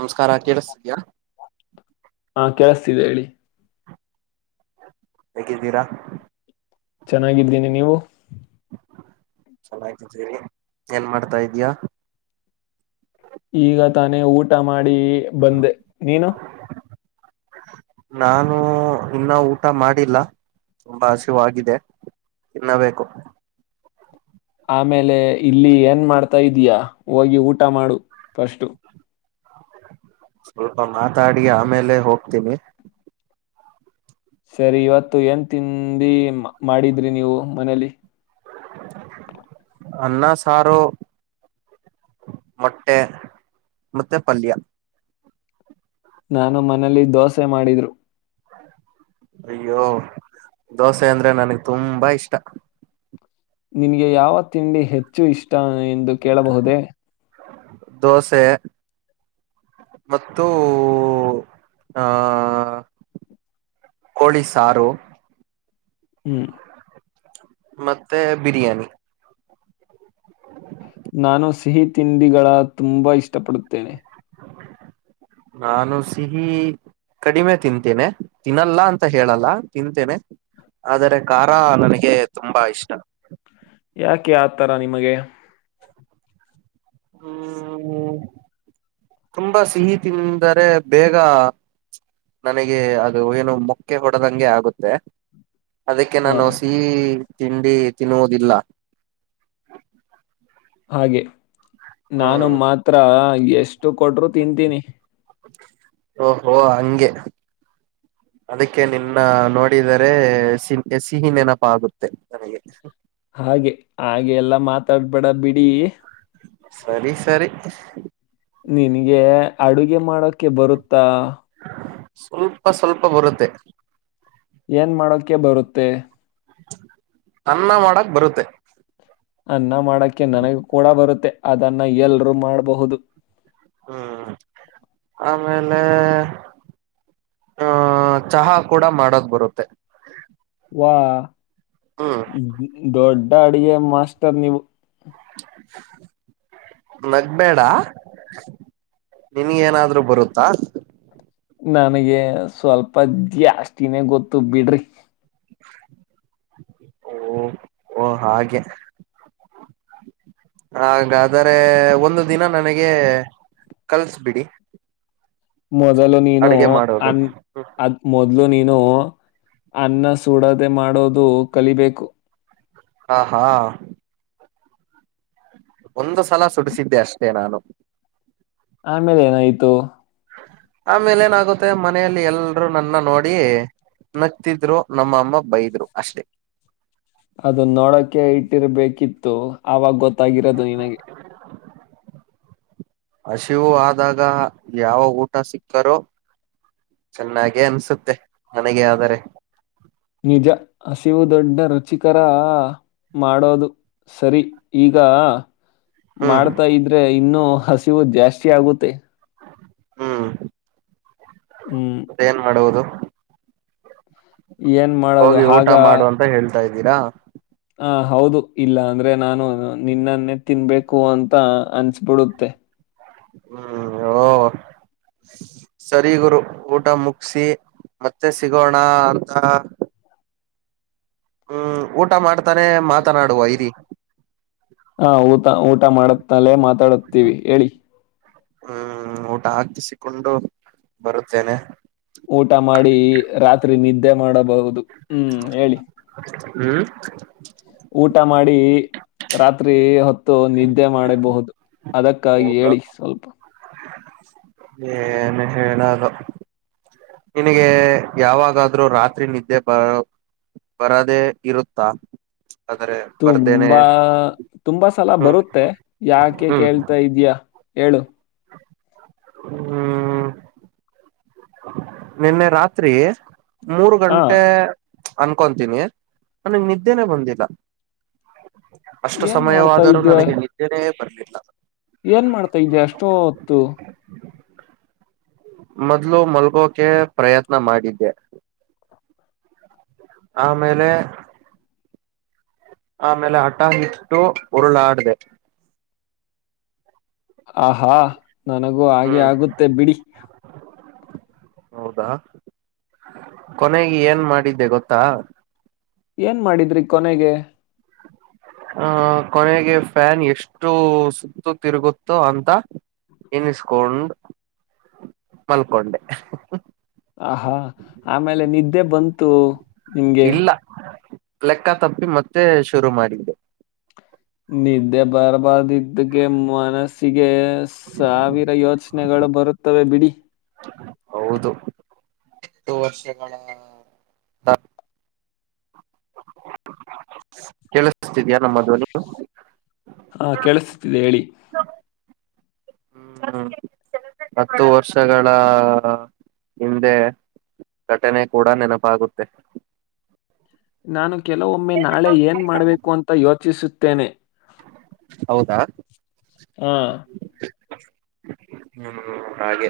ನಮಸ್ಕಾರ ಕೇಳಿಸ್ತಿದ್ಯಾ ಹಾ ಕೇಳಸ್ತಿದೆ ಹೇಳಿ ಹೇಗಿದ್ದೀರಾ ಚೆನ್ನಾಗಿದ್ದೀನಿ ನೀವು ಚೆನ್ನಾಗತಿದ್ದೀರಿ ಏನ್ ಮಾಡ್ತಾ ಇದಯ ಈಗ ತಾನೇ ಊಟ ಮಾಡಿ ಬಂದೆ ನೀನು ನಾನು ಇನ್ನೂ ಊಟ ಮಾಡಿಲ್ಲ ತುಂಬಾ ಹಸಿವಾಗಿದೆ ತಿನ್ನಬೇಕು ಆಮೇಲೆ ಇಲ್ಲಿ ಏನ್ ಮಾಡಾತಾ ಇದೀಯಾ ಹೋಗಿ ಊಟ ಮಾಡು ಫಸ್ಟು ಸ್ವಲ್ಪ ಮಾತಾಡಿ ಆಮೇಲೆ ಹೋಗ್ತೀನಿ ಸರಿ ಇವತ್ತು ಎನ್ ತಿಂಡಿ ಮಾಡಿದ್ರಿ ನೀವು ಮನೇಲಿ ಅಣನ್ನ ಸಾರೋ ಮೊಟ್ಟೆ ಮತ್ತೆ ಪಲ್ಯ ನಾನು ಮನಲಿ ದೋಸೆ ಮಾಡಿದ್ರು ಅಯ್ಯೋ ದೋಸೆ ಅಂದ್ರೆ ನನ್ಗ್ ತುಂಬಾ ಇಷ್ಟ ನಿನಗೆ ಯಾವ ತಿಂಡಿ ಹೆಚ್ಚು ಇಷ್ಟ ಎಂದು ಕೇಳಬಹುದೇ ದೋಸೆ ಮತ್ತು ಆ ಕೋಳಿ ಸಾರು ಹ್ಮ್ ಮತ್ತೆ ಬಿರಿಯಾನಿ ನಾನು ಸಿಹಿ ತಿಂಡಿಗಳ ತುಂಬಾ ಇಷ್ಟಪಡುತ್ತೇನೆ. ನಾನು ಸಿಹಿ ಕಡಿಮೆ ತಿಂತೇನೆ ತಿನ್ನಲ್ಲ ಅಂತ ಹೇಳಲ್ಲ ತಿಂತೇನೆ ಆದರೆ ಖಾರ ನನಗೆ ತುಂಬಾ ಇಷ್ಟಾ ಯಾಕೆ ಆತರ ನಿಮಗೆ ಹ್ಮ ತುಂಬಾ ಸಿಹಿ ತಿಂದರೆ ಬೇಗ ನನಗೆ ಅದು ಏನು ಮೊಕ್ಕೆ ಹೊಡದಂಗೆ ಆಗುತ್ತೆ ಅದಕ್ಕೆ ಹಾ ನಾನು ವಸಿ ತಿಂಡಿ ತಿನ್ನುವುದಿಲ್ಲಾ ಹಾಗೆ ನಾನು ಮಾತ್ರ ಎಷ್ಟು ಕೊಟ್ಟರು ತಿಂತೀನಿ. ಓಹೋ ಹಂಗೆ ಅದಕ್ಕೆ ನಿನ್ನ ನೋಡಿದರೆ ಸಿ ಸಿಹಿ ನೆನಪ ಆಗುತ್ತೆ ನನಗೆ ಹಾಗೆ ಹಾಗೆ ಎಲ್ಲಾ ಮಾತಾಡ್ಬೇಡಾ ಬಿಡಿ. ಸರಿ ಸರಿ ನಿನಗೆ ಅಡುಗೆ ಮಾಡೋಕ ಬರುತ್ತಾ. ಸ್ವಲ್ಪ ಸ್ವಲ್ಪ ಬರುತ್ತೆ ಏನ್ ಮಾಡಕ ಬರುತ್ತೆ ಅನ್ನ ಮಾಡಕ್ ಬರುತ್ತೆ ಅನ್ನ ಮಾಡಕ್ಕೆ ನನಗೂ ಕೂಡ ಬರುತ್ತೆ ಅದನ್ನ ಎಲ್ರೂ ಮಾಡಬಹುದು ಹ್ಮ್ ಆಮೇಲೆ ಆಹ ಚಹಾ ಕೂಡ ಮಾಡೊಕ ಬರುತ್ತೆ. ಹಾ ಹ್ಮ್ ದೊಡ್ಡ ಅಡಗೆ ಮಾಸ್ಟರ್ ನಿವು [inaudible] ನಗ್ಬೇಡ ನಿನ್ಗೇನಾದ್ರು ಬರುತ್ತಾ ನನಗೆ ಸ್ವಲ್ಪ ಜಾಸ್ತಿನೇ ಗೊತ್ತು ಬಿಡ್ರಿ. ಓ ಓ ಹಾಗೆ ಹಾಗಾದರೆೆಒಂದು ದಿನ ನನಗೆ ಕಲಿಸಿ ಬಿಡಿ ಮೊದಲು ನೀನು ಅನ್ ಅದ್ ಮೊದ್ಲು ನೀನು ಇನ್ನು ಅನ್ನ ಸುಡದೆ ಮಾಡೋದು ಕಲಿಬೇಕು. ಹಾ ಹಾ ಒಂದು ಸಲ ಸುಡಿಸಿದ್ದೆ ಅಷ್ಟೇ ನಾನು. ಆಮೇಲೆ ಏನಾಯ್ತು ಆಮೇಲೆ ಏನಾಗುತ್ತೆ ಮನೆಯಲ್ಲಿ ಎಲ್ರುೂ ನನ್ನ ನೋಡಿ ನತ್ತಿದ್ರು ನಮ್ಮಅಮ್ಮ ಬೈದ್ರು ಅಷ್ಟೇ ಅದು ನೋಡೋಕೆ ಇಟ್ಟಿರ್ಬೇಕಿತ್ತು ಆವಾಗ ಗೊತ್ತಾಗಿರೋದು ನಿನಗೆ ಹಶಿವು ಆದಾಗ ಯಾವ ಊಟ ಸಿಕ್ಕಾರೋ ಚೆನ್ನಾಗೆ ಅನ್ಸುತ್ತೆ ಮನೆಗೆ ಆದರೆ ನಿಜ ಹಸಿವು ದೊಡ್ಡ ರುಚಿಕರ ಮಾಡೋದು ಸರಿ ಈಗಾ ಹ್ಮ್ ಮಾಡ್ತಾ ಇದ್ರೆ ಇನ್ನುೂ ಹಸಿವು ಜಾಸ್ತಿ ಆಗುತ್ತೆ. ಹ್ಮ್ ಹ್ಮ್ ಮತ್ತೇನ್ ಮಾಡುವುದು ಏನ್ ಮಾಡೋದು ಹೋಗಿ ಊಟ ಆಗ ಮಾಡು ಅಂತ ಹೇಳ್ತಾ ಇದ್ದೀರಾ. ಹ ಹೌದು ಇಲ್ಲ ಅಂದ್ರೆ ನಾನು ನಿನ್ನನ್ನೇ ತಿನ್ಬೇಕು ಅಂತ ಅನ್ಸ್ಬಿಡುತ್ತೆ ಹ್ಮ್ ಸರಿ ಗುರು ಊಟ ಮುಗಸಿ ಮತ್ತೆ ಸಿಗೋಣ ಅಂತ ಹ್ಮ್ ಊಟ ಮಾಡ್ತಾನೆ ಮಾತನಾಡುವ ಇರಿ ಊ ಊಟ ಮಾಡುತ್ತಲೆ ಮಾತಾಡುತ್ತೀವಿ ಹೇಳಿ. ಹ್ಮ್ ಊಟ ಹಾಕಿಸಿಕೊಂಡು ಬರುತ್ತೇನೆ. ಊಟ ಮಾಡಿ ರಾತ್ರಿ ನಿದ್ದೆ ಮಾಡಬಹುದು ಹ್ಮ್ ಹೇಳಿ. ಹ್ಮ್ ಊಟ ಮಾಡಿ ರಾತ್ರಿ ಹೊತ್ ನಿದ್ದೆ ಮಾಡಿಬಹುದು ಅದಕ್ಕಾಗಿ ಹೌದಾ ಹೇಳಿ ಸ್ವಲ್ಪ ಏನು ಹೇಳೊದೊ ನಿನಿಗೆ ಯಾವಾಗಾದ್ರೂ ರಾತ್ರಿ ನಿದ್ದೆ ಬ ಬರದೇ ಇರುತ್ತಾ. ಆದ್ರೆ ಬರ್ದೇನೆ ತುಂಬಾ ತುಂಬಾ ಸ ಎಲ್ಲ ಹ್ಮ್ ಬರುತ್ತೆ ಯಾಕೆ ಹ್ಮ್ ಕೇಳ್ತಾ ಇದ್ಯಾ ಹೇಳು. ಹ್ಮ್ ನಿನ್ನೆ ರಾತ್ರಿ ಮೂರು ಆ ಗಂಟೆ ಅನ್ಕೊತೀನಿ ನನಿಗೆ ನಿದ್ದೇನೆ ಬಂದಿಲ್ಲ. ಅಷ್ಟು ಏನ್ ಮಾಡ್ತಾ ಸಮಯವಾದರೂ ಇದ್ದೆ ನನಗೆ ನಿದ್ದೆೇನೇ ಬರ್ಲಿಲ್ಲ. ಏನ್ ಮಾಡ್ತಾ ಇದ್ದೆ ಅಷ್ಟೊತ್ತು ಮೊದ್ಲು ಮಲ್ಗೋಕೆ ಪ್ರಯತ್ನ ಮಾಡಿದ್ದೆ ಆಮೇಲೆ ಆಮೇಲೆ ಹಠ ಇಟ್ಟು ಉರುಳು ಆಡಿದೆ ಆಹಾ ನನಗೂ ಹಾಗೆ ಹ್ಮ್ ಆಗುತ್ತೆ ಬಿಡಿ. ಹೌದಾ ಕೊನೆಗೆ ಏನ್ ಮಾಡಿದ್ದೆ ಗೊತ್ತಾ ಏನ್ ಮಾಡಿದ್ರಿ ಕೊನೆಗೆ [inaudible] ಆಹ ಕೊನೆಗೆ ಫ್ಯಾನ್ ಎಷ್ಟು ಸುತ್ತು ತಿರುಗುತ್ತೋ ಅಂತ ನೆನಿಸ್ಕೊಂಡು ಮಲ್ಕೊಂಡೆ ಆಹಾ ಆಮೇಲೆ ನಿದ್ದೆ ಬಂತು ನಿಮ್ಗೆ ಇಲ್ಲ ಲೆಕ್ಕ ತಪ್ಪಿ ಮತ್ತೆ ಶುರು ಮಾಡಿದ್ದೆ. ನಿದೇ ಬರ್ಬರ್ ಇದಕೆ ಮನಸ್ಸಿಗೆ ಸಾವಿರ ಯೋಚನೆಗಳು ಬರುತ್ತವೆ ಬಿಡಿ ಹೌದು ಎ ವರ್ಷಗಳ ಕೆೇಳಸ್ತಿದ್ಯಾ ನಮ್ಮ ದ್ವನಿ ಹಾ ಕೇಳಿಸತಿದೆ ಹೇಳಿ ಹ್ಮ್ ಹತ್ತು ವರ್ಷಗಳ ಹಿಂದೆ ಘಟನೆ ಕೂಡ ನೆನಪಾಗುತ್ತೆ ನಾನು ಕೆಲವೊಮ್ಮೆ ನಾಳೆ ಏನ್ ಮಾಡ್ಬೇಕು ಅಂತ ಯೋಚಿಸುತ್ತೇನೆ. ಹೌದಾ ಹಾ ಹ್ಮ ಹಾಗೆ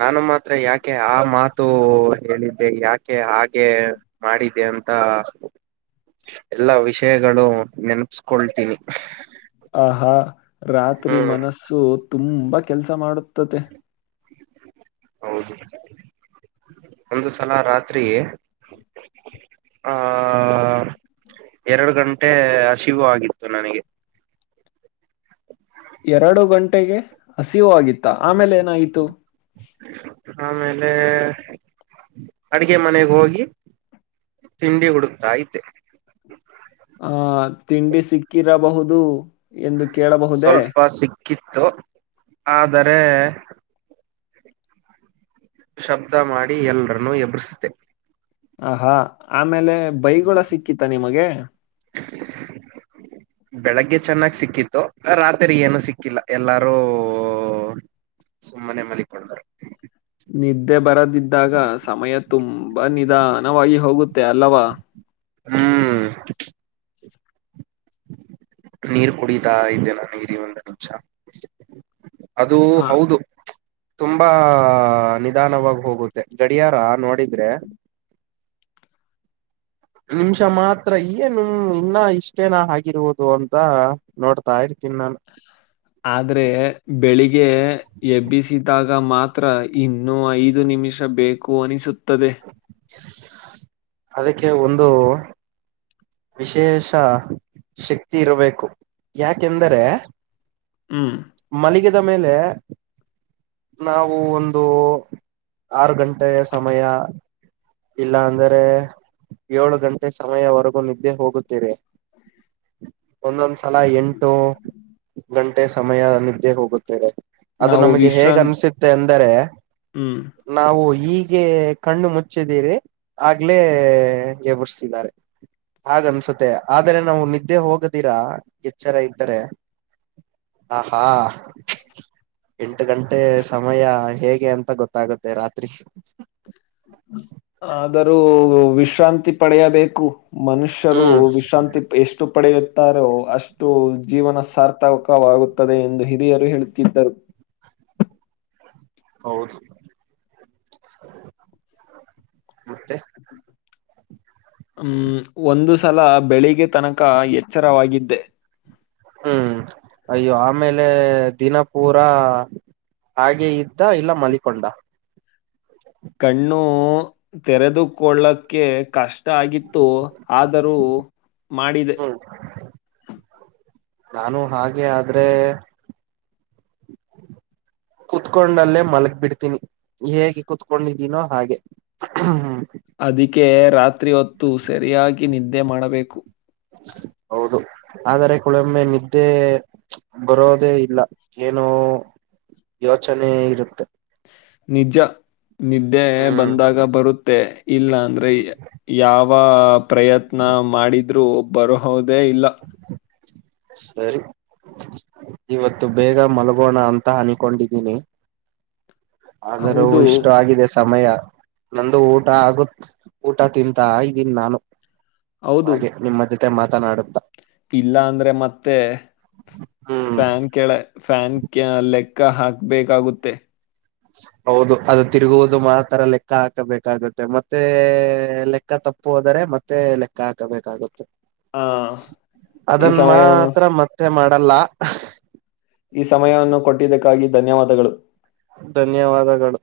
ನಾನು ಮಾತ್ರ ಯಾಕೆ ಆ ಮಾತು ಹೇಳಿದ್ದೆ ಯಾಕೆ ಹಾಗೆ ಮಾಡಿದೆ ಅಂತ ಎಲ್ಲಾ ವಿಷಯಗಳು ನೆನಪ್ಸ್ಕೊಳ್ತೀನಿ. ಆಹಾ ರಾತ್ರಿ ಹ್ಮ್ ಮನಸ್ಸು ತುಂಬಾ ಕೆಲ್ಸ ಮಾಡುತ್ತುತ್ತದೆ. ಹೌದು ಒಂದು ಸಲ ರಾತ್ರಿ ಆಆ ಎರಡು ಗಂಟೆ ಹಸಿವು ಆಗಿತ್ತು ನನಗೆ ಎರಡು ಗಂಟೆಗೆ ಹಸಿವು ಆಗಿತ್ತ ಆಮೇಲೆ ಏನಾಯಿತು. ಆಮೇಲೆ ಅಡಿಗೆ ಮನೆಗೆ ಹೋಗಿ ತಿಂಡಿ ಹುಡುತ್ತಾಯಿದ್ದೆ ಆ ತಿಂಡಿ ಸಿಕ್ಕಿರಬಹುದು ಎಂದು ಕೇಳಬಹುದೇ. ಕಿತ್ತು ಆದರೆ ಶಬ್ದ ಮಾಡಿ ಎಲ್ಲರನ್ನೂ ಎಬ್ರಿಸ್ದೆ ಆಹಾ ಆಮೇಲೆ ಬೈಗಳು ಸಿಕ್ಕಿತ ನಿಮಗೆ [inaudible] ಬೆಳಗ್ಗೆ ಚೆನ್ನಾಗ್ ಸಿಕ್ಕಿತ್ತು ರಾತ್ರಿ ಏನು ಸಿಕ್ಕಿಲ್ಲ ಎಲ್ಲಾರೂ. ಒ ಸುಮ್ಮನೆ ಮಲಿಕೊಂಡರು. ನಿದ್ದೆ ಬರದಿದ್ದಾಗ ಸಮಯ ತುಂಬಾ ನಿಧಾನವಾಗಿ ಹೋಗುತ್ತ. ತ್ತ ಅಲವಾ. ಹ್ಮ್. ನೀರು ಕುಡಿತಾ ಇದ್ದೆ ನ ನೀರಿ ಒಂದು ನಿಮಿಷ. ಅದು ಆ, ಹೌದು. ತುಂಬಾ ನಿಧಾನವಾಗಿ ಹೋಗುತ್ತೆ ಗಡಿಯಾರ ನೋಡಿದ್ರೆ. [inaudible] ನಿಮಿಷ ಮಾತ್ರ ಈ ನಮ ಇನ್ನ ಇಷ್ಟೇನ ಆಗಿರುವುದು ಅಂತ ನೋಡ್ತಾ ಇ. ತಿನ್ನ ಆದ್ರೆ ಬೆಳಿಗ್ಗೆ ಎಬ್ಬಿಸಿದಾಗ ಮಾತ್ರ ಇನ್ನೂ ಐದು ನಿ ನಿಮಿಷ ಬೇಕು ಅನಿಸುತ್ತದೆ. ಅದಕ್ಕೆ ಒಂದು. ವಿಶೇಷ ಶಕ್ತಿ ಇರಬೇಕು ಯಾಕೆಂದರೆ. ಹ್ಮ್. ಇದ ಮೇಲೆ. ನಾವು ಒಂದು ಆರು ಗಂಟೆಯ ಸಮಯ. ಇಲ್ಲ ಅಂದ್ರೆ ಏಳು ಗಂಟೆ ಸಮಯವರೆಗೂ ನಿದ್ದೆ ಹೋಗುತ್ತೀರಿ. ಒಂದೊಂದ್ಸಲ ಎಂಟು ಗಂಟೆ ಸಮಯ ನಿದ್ದೆ ಹೋಗುತ್ತೇವೆ. ಅದು ನಾವು ನಮಗೆ ಹೇಗ್ ವಿಶ್ರಾಂತಿ ಅನ್ಸುತ್ತೆ ಅಂದರೆ ಹ್ಮ್ ನಾವು. ಹೀಗೆ ಕಣ್ಣು ಮುಚ್ಚಿದಿರಿ ಆಗ್ಲೇ ಎಬರ್ಸ್ತಿದ್ದಾರೆ. ಹಾಗನ್ಸುತ್ತೆ ಆದ್ರೆ ನಾವು ನಿದ್ದೆ ಹೋಗದಿರಾ ಎಚ್ಚರ ಇದ್ದರೆ. ಹಾ ಹಾ. ಎಂಟು ಗಂಟೆ ಸಮಯ ಹೇಗೆ ಅಂತ ಗೊತ್ತಾಗುತ್ತೆ ರಾತ್ರಿ. ಆದರೂ ವಿಶ್ರಾಂತಿ ಪಡೆಯಬೇಕು. ಮನುಷ್ಯರು ಹ್ಮ್ ವಿಶ್ರಾಂತಿ ಎಷ್ಟು. ಪಡೆಯುತ್ತಾರೋ ಅಷ್ಟು ಜೀವನ ಸಾರ್ಥಕವಾಗುತ್ತದೆ ಎಂದು ಹಿರಿಯರು ಹೇಳುತ್ತಿದ್ದರು. ಹೌದು ಮತ್ತೆ. ಹ್ಮ ಒಂದು ಸಲ ಬೆಳಗ್ಗೆ ತನಕ ಎಚ್ಚರವಾಗಿದ್ದೆ. ಹ್ಮ್ ಅಯ್ಯೋ ಆಮೇಲೆ ದಿನ ಪೂರಾ. ಹಾಗೆ ಇದ್ದ ಇಲ್ಲ ಮಲಕೊಂಡ. ಕಣ್ಣು ತೆರೆದುಕೊಳ್ಳಕ್ಕೆ ಕಷ್ಟ ಆಗಿತ್ತು ಆದರೂ. ಮಾಡಿದೆ. ಹ್ಮ್ ನಾನು ಹಾಗೆ ಆದ್ರೆ. ಕುತ್ಕೊಂಡಲ್ಲೇ ಮಲಗ್ ಬಿಡ್ತೀನಿ ಹೇಗೆ ಕುತ್ಕೊಂಡಿದ್ದೀನೋ ಹಾಗೆ ಮ. ಅದಕ್ಕೆ ರಾತ್ರಿ ಹೊತ್ತು ಸರಿಯಾಗಿ ನಿದ್ದೆ ಮಾಡಬೇಕು. ಹೌದು ಆದರೆ ಕೊಳೊಮ್ಮೆ ನಿದ್ದೆ. ಬರೋದೇ ಇಲ್ಲ ಏನೋ ಯೋಚನೆ ಇರುತ್ತೆ. ನಿಜ ನಿದ್ದೆ ಹ್ಮ್ ಬಂದಾಗ ಬರುತ್ತೆ ಇಲ್ಲ ಅಂದ್ರೆ ಯಾವ. ಯಾವ ಪ್ರಯತ್ನ ಮಾಡಿದ್ರು ಬರಹೋದೇ ಇಲ್ಲ. ಸರಿ. ಇವತ್ತು ಬೇಗ ಮಲ್ಗೋಣ ಅಂತ ಅನ್ಕೊಂಡಿದ್ದೀನಿ. ಆದರೂ ಹೌದು ಇಷ್ಟು ಆಗಿದೆ ಸಮಯ. ನಂದು ಊಟ ಆಗತ್ ಊಟ ತಿಂತ ಇದೀನಿ ನಾನು. ಹೌದು ಹಾಗೆ ನಿಮ್ಮ ಜೊತೆ ಮಾತನಾಡುತ್ತ. ಇಲ್ಲ ಅಂದ್ರೆ ಮತ್ತೆ ಹ್ಮ್ ಫ್ಯಾನ್ ಕೆಳ ಫ್ಯಾನ್. ಲೆಕ್ಕ ಹಾಕ್ಬೇಕಾಗುತ್ತೆ. ಹೌದು ಅದು ತಿರುಗುವುದು ಮಾತ್ರ ಲೆಕ್ಕ ಹಾಕಬೇಕಾಗುತ್ತೆ ಮತ್ತೆ ಲೆಕ್ಕ. ತಪ್ಪು ಹೋದರೆ ಮತ್ತೆ ಲೆಕ್ಕ ಹಾಕಬೇಕಾಗುತ್ತೆ. ಆ ಈ ಅದನ್ ಸಮಯ ಮಾತ್ರ ಮತ್ತೆ ಮಾಡಲ್ಲ. ಈ ಸಮಯವನ್ನು ಕೊಟ್ಟಿದ್ದಕ್ಕಾಗಿ ಧನ್ಯವಾದಗಳು. ಧನ್ಯವಾದಗಳು.